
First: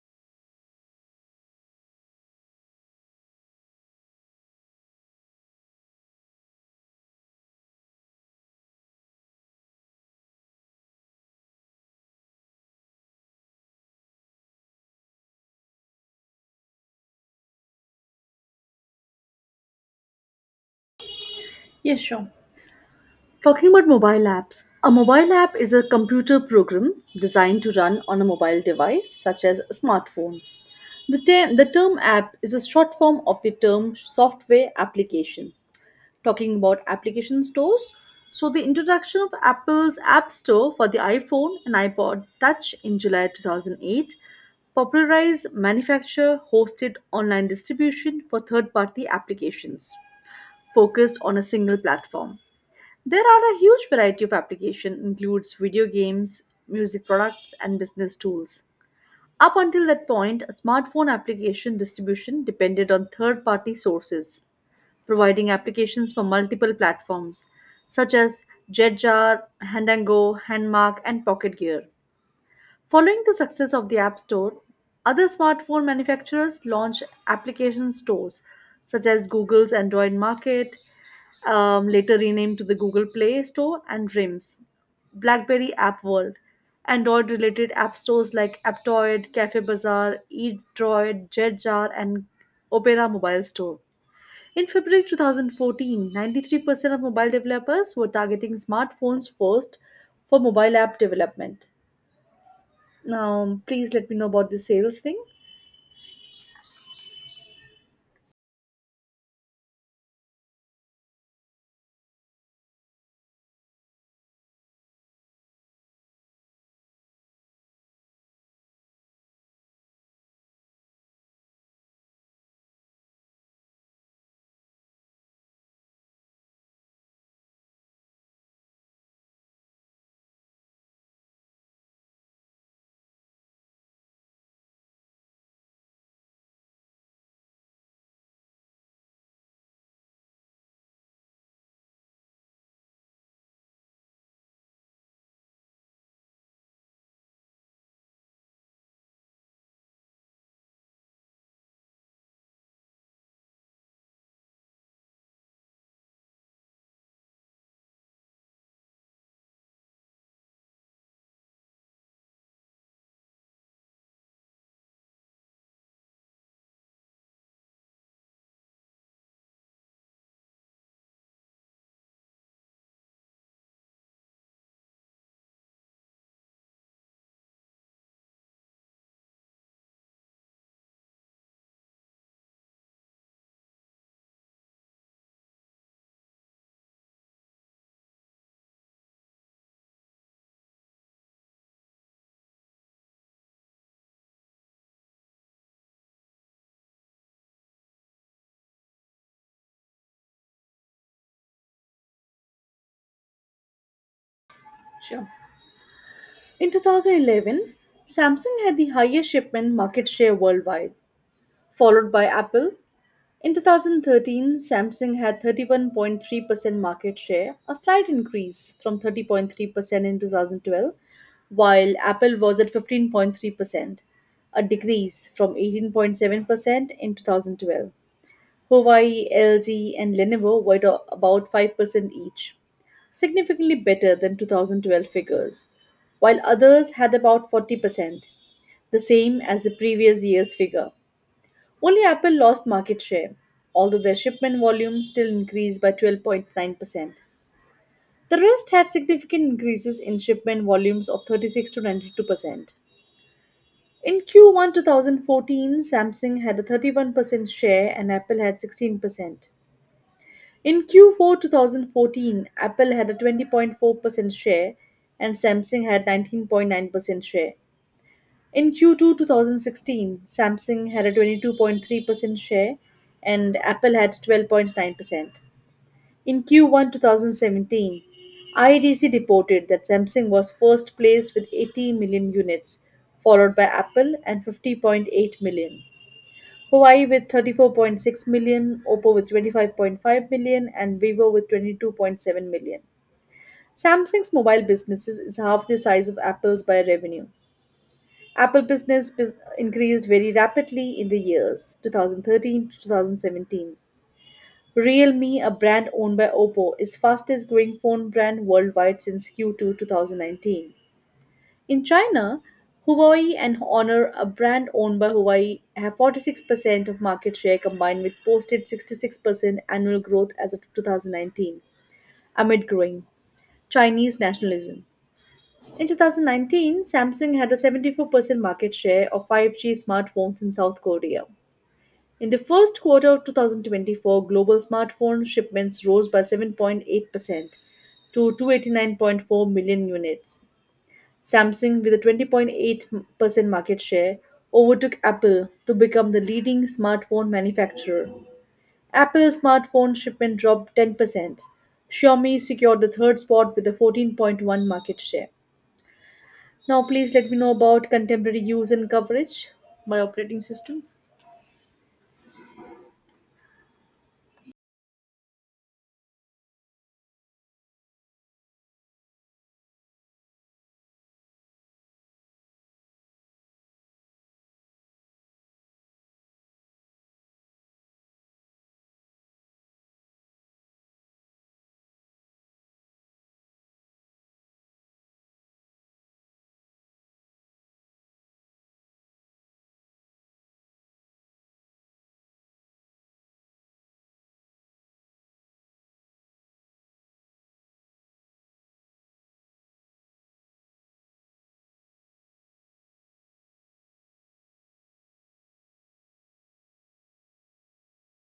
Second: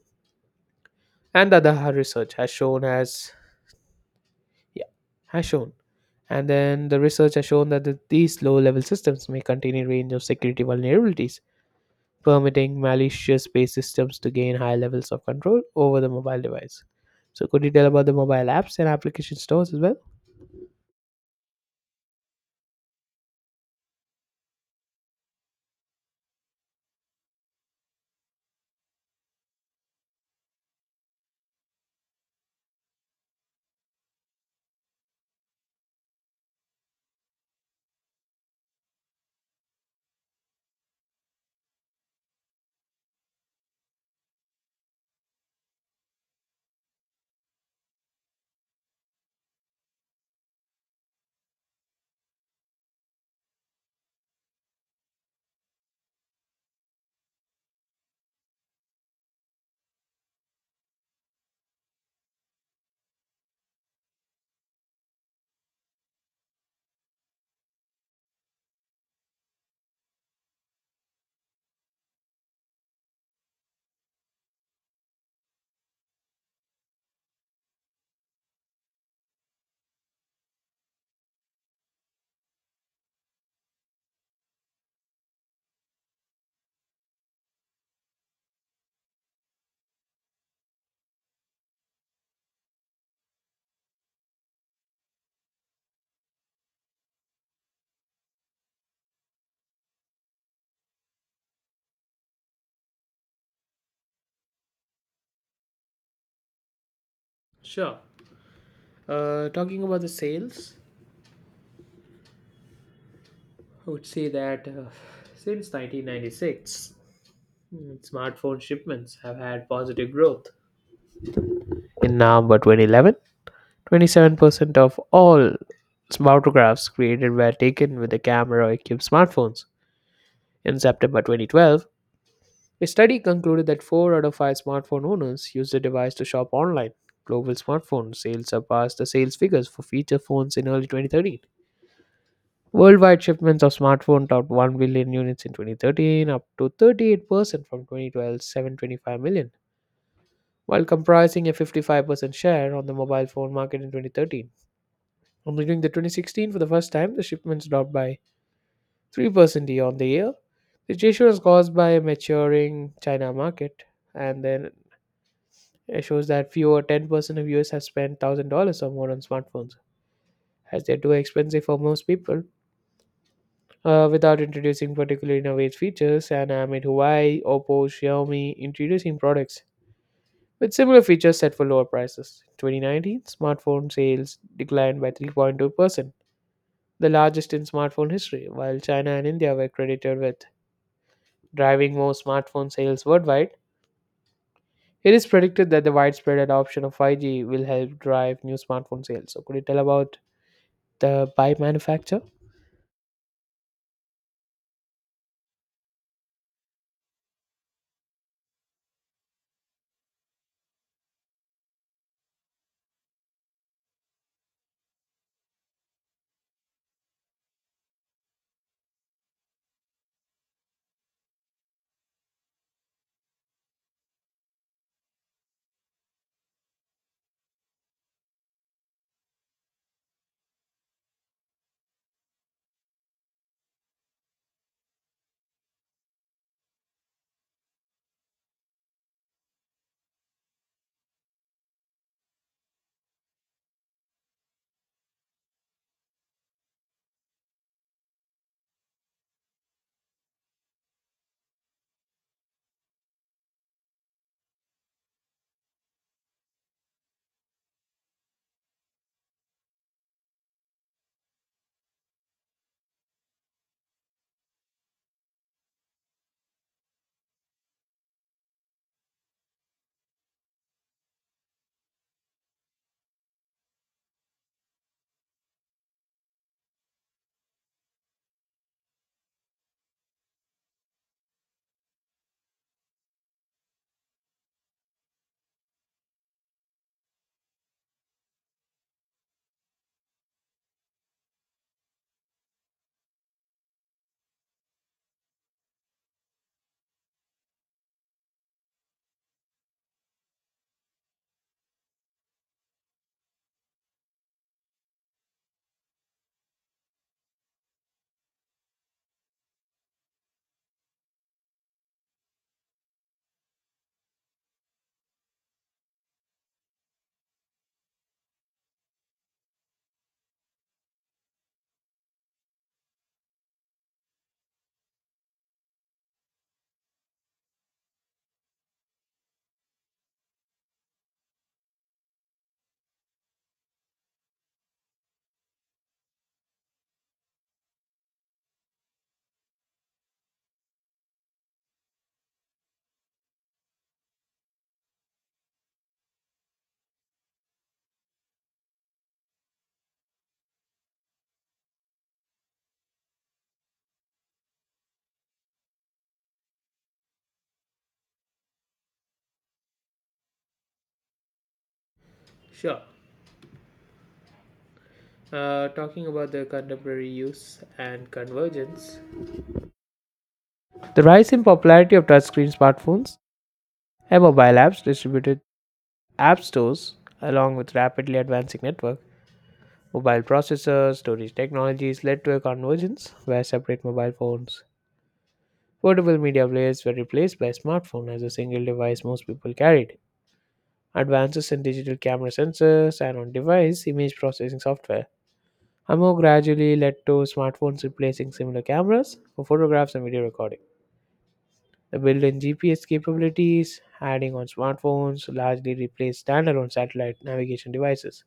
and the Adaha research Yeah, has shown. And then the research has shown that these low level systems may contain a range of security vulnerabilities, permitting malicious based systems to gain high levels of control over the mobile device. So, could you tell about the mobile apps and application stores as well?
Yes, sure. Talking about mobile apps, a mobile app is a computer program designed to run on a mobile device such as a smartphone. The term app is a short form of the term software application. Talking about application stores. So, the introduction of Apple's App Store for the iPhone and iPod Touch in July 2008 popularized manufacturer hosted online distribution for third party applications focused on a single platform. There are a huge variety of application includes video games, music products and business tools. Up until that point, a smartphone application distribution depended on third party sources providing applications for multiple platforms such as Jetjar, Handango, Handmark, and Pocket Gear. Following the success of the App Store, other smartphone manufacturers launched application stores such as Google's Android Market, later renamed to the Google Play Store, and RIMS, BlackBerry App World, Android related app stores like Aptoid, Cafe Bazaar, eDroid, Jetjar, and Opera Mobile Store. In February 2014, 93% of mobile developers were targeting smartphones first for mobile app development. Now, please let me know about the sales thing.
Sure. Talking about the sales, I would say that since 1996, smartphone shipments have had positive growth. In November 2011, 27% of all photographs created were taken with a camera or equipped smartphones. In September 2012, a study concluded that 4 out of 5 smartphone owners use the device to shop online. Global smartphone sales surpassed the sales figures for feature phones in early 2013. Worldwide shipments of smartphones topped 1 billion units in 2013, up to 38% from 2012's 725 million, while comprising a 55% share on the mobile phone market in 2013. And during the 2016, for the first time, the shipments dropped by 3% year on the year. The issue is caused by a maturing China market, and then it shows that fewer 10% of US have spent $1,000 or more on smartphones, as they're too expensive for most people. Without introducing particular innovative features, and amid Huawei, Oppo, Xiaomi introducing products with similar features set for lower prices. 2019 smartphone sales declined by 3.2%, the largest in smartphone history, while China and India were credited with driving more smartphone sales worldwide. It is predicted that the widespread adoption of 5G will help drive new smartphone sales. So, could you tell about the by manufacturer?
Sure. In 2011, Samsung had the highest shipment market share worldwide, followed by Apple. In 2013, Samsung had 31.3% market share, a slight increase from 30.3% in 2012, while Apple was at 15.3%, a decrease from 18.7% in 2012. Huawei, LG, and Lenovo were at about 5% each, significantly better than 2012 figures, while others had about 40%, the same as the previous year's figure. Only Apple lost market share, although their shipment volume still increased by 12.9%. The rest had significant increases in shipment volumes of 36 to 92%. In Q1 2014, Samsung had a 31% share and Apple had 16%. In Q4 2014, Apple had a 20.4% share and Samsung had 19.9% share. In Q2 2016, Samsung had a 22.3% share and Apple had 12.9%. In Q1 2017, IDC reported that Samsung was first placed with 80 million units, followed by Apple and 50.8 million. Huawei with 34.6 million, Oppo with 25.5 million, and Vivo with 22.7 million. Samsung's mobile businesses is half the size of Apple's by revenue. Apple business increased very rapidly in the years 2013 to 2017. Realme, a brand owned by Oppo, is fastest growing phone brand worldwide since Q2 2019. In China, Huawei and Honor, a brand owned by Huawei, have 46% of market share combined with posted 66% annual growth as of 2019 amid growing Chinese nationalism. In 2019, Samsung had a 74% market share of 5G smartphones in South Korea. In the first quarter of 2024, global smartphone shipments rose by 7.8% to 289.4 million units. Samsung, with a 20.8% market share, overtook Apple to become the leading smartphone manufacturer. Apple smartphone shipment dropped 10%. Xiaomi secured the third spot with a 14.1 market share. Now, please let me know about contemporary use and coverage by operating system.
Sure. Talking about the contemporary use and convergence, the rise in popularity of touchscreen smartphones and mobile apps distributed app stores, along with rapidly advancing network, mobile processors, storage technologies led to a convergence where separate mobile phones, portable media players were replaced by smartphone as a single device most people carried. Advances in digital camera sensors and on-device image processing software are more gradually led to smartphones replacing similar cameras for photographs and video recording. The built-in GPS capabilities, adding on smartphones, largely replaced standalone satellite navigation devices,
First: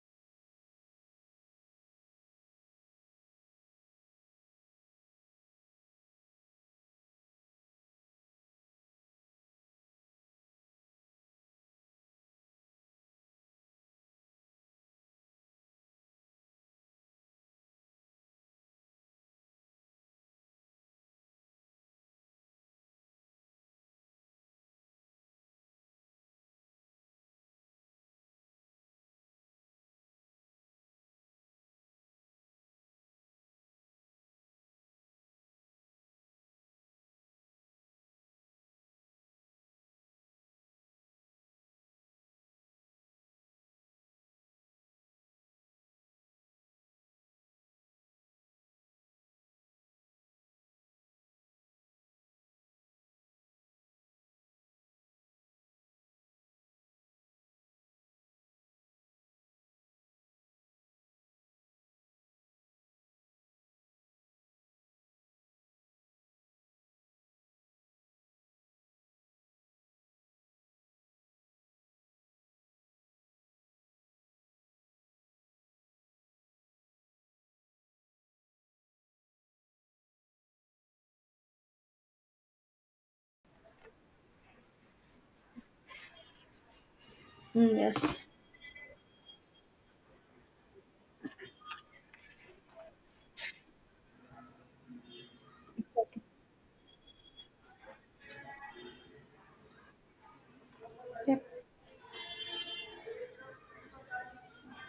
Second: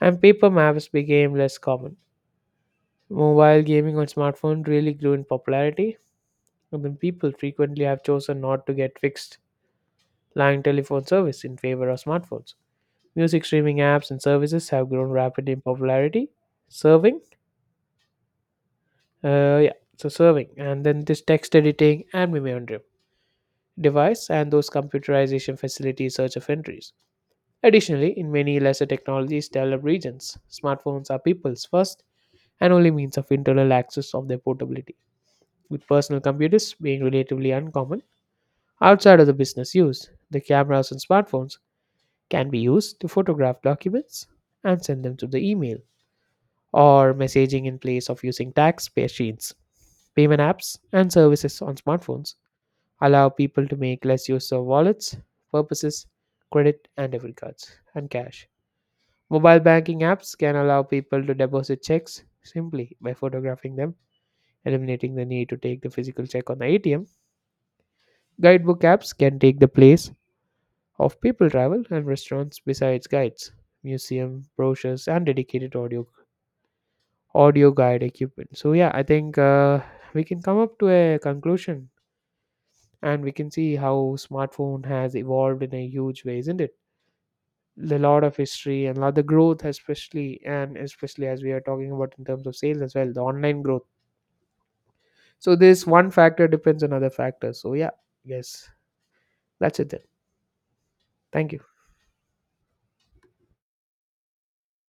and paper maps became less common. Mobile gaming on smartphone really grew in popularity, and then people frequently have chosen not to get fixed line telephone service in favor of smartphones. Music streaming apps and services have grown rapidly in popularity, serving, yeah, so serving, and then this text editing and mimeo device and those computerization facilities search of entries. Additionally, in many lesser technologies developed regions, smartphones are people's first and only means of internal access of their portability, with personal computers being relatively uncommon outside of the business use. The cameras on smartphones can be used to photograph documents and send them to the email or messaging in place of using fax machines. Payment apps and services on smartphones allow people to make less use of wallets, purposes, credit and debit cards, and cash. Mobile banking apps can allow people to deposit checks simply by photographing them, eliminating the need to take the physical check on the ATM. Guidebook apps can take the place of people travel and restaurants besides guides, museum brochures, and dedicated audio guide equipment. So yeah, I think we can come up to a conclusion and we can see how smartphone has evolved in a huge way, isn't it?
Mm,
The lot
yes.
of history and a lot the growth especially and especially as we are talking about in terms of sales as well, the online growth, so this one factor depends on other factors, so yeah. Yes, that's it then. Thank
Yep.
you.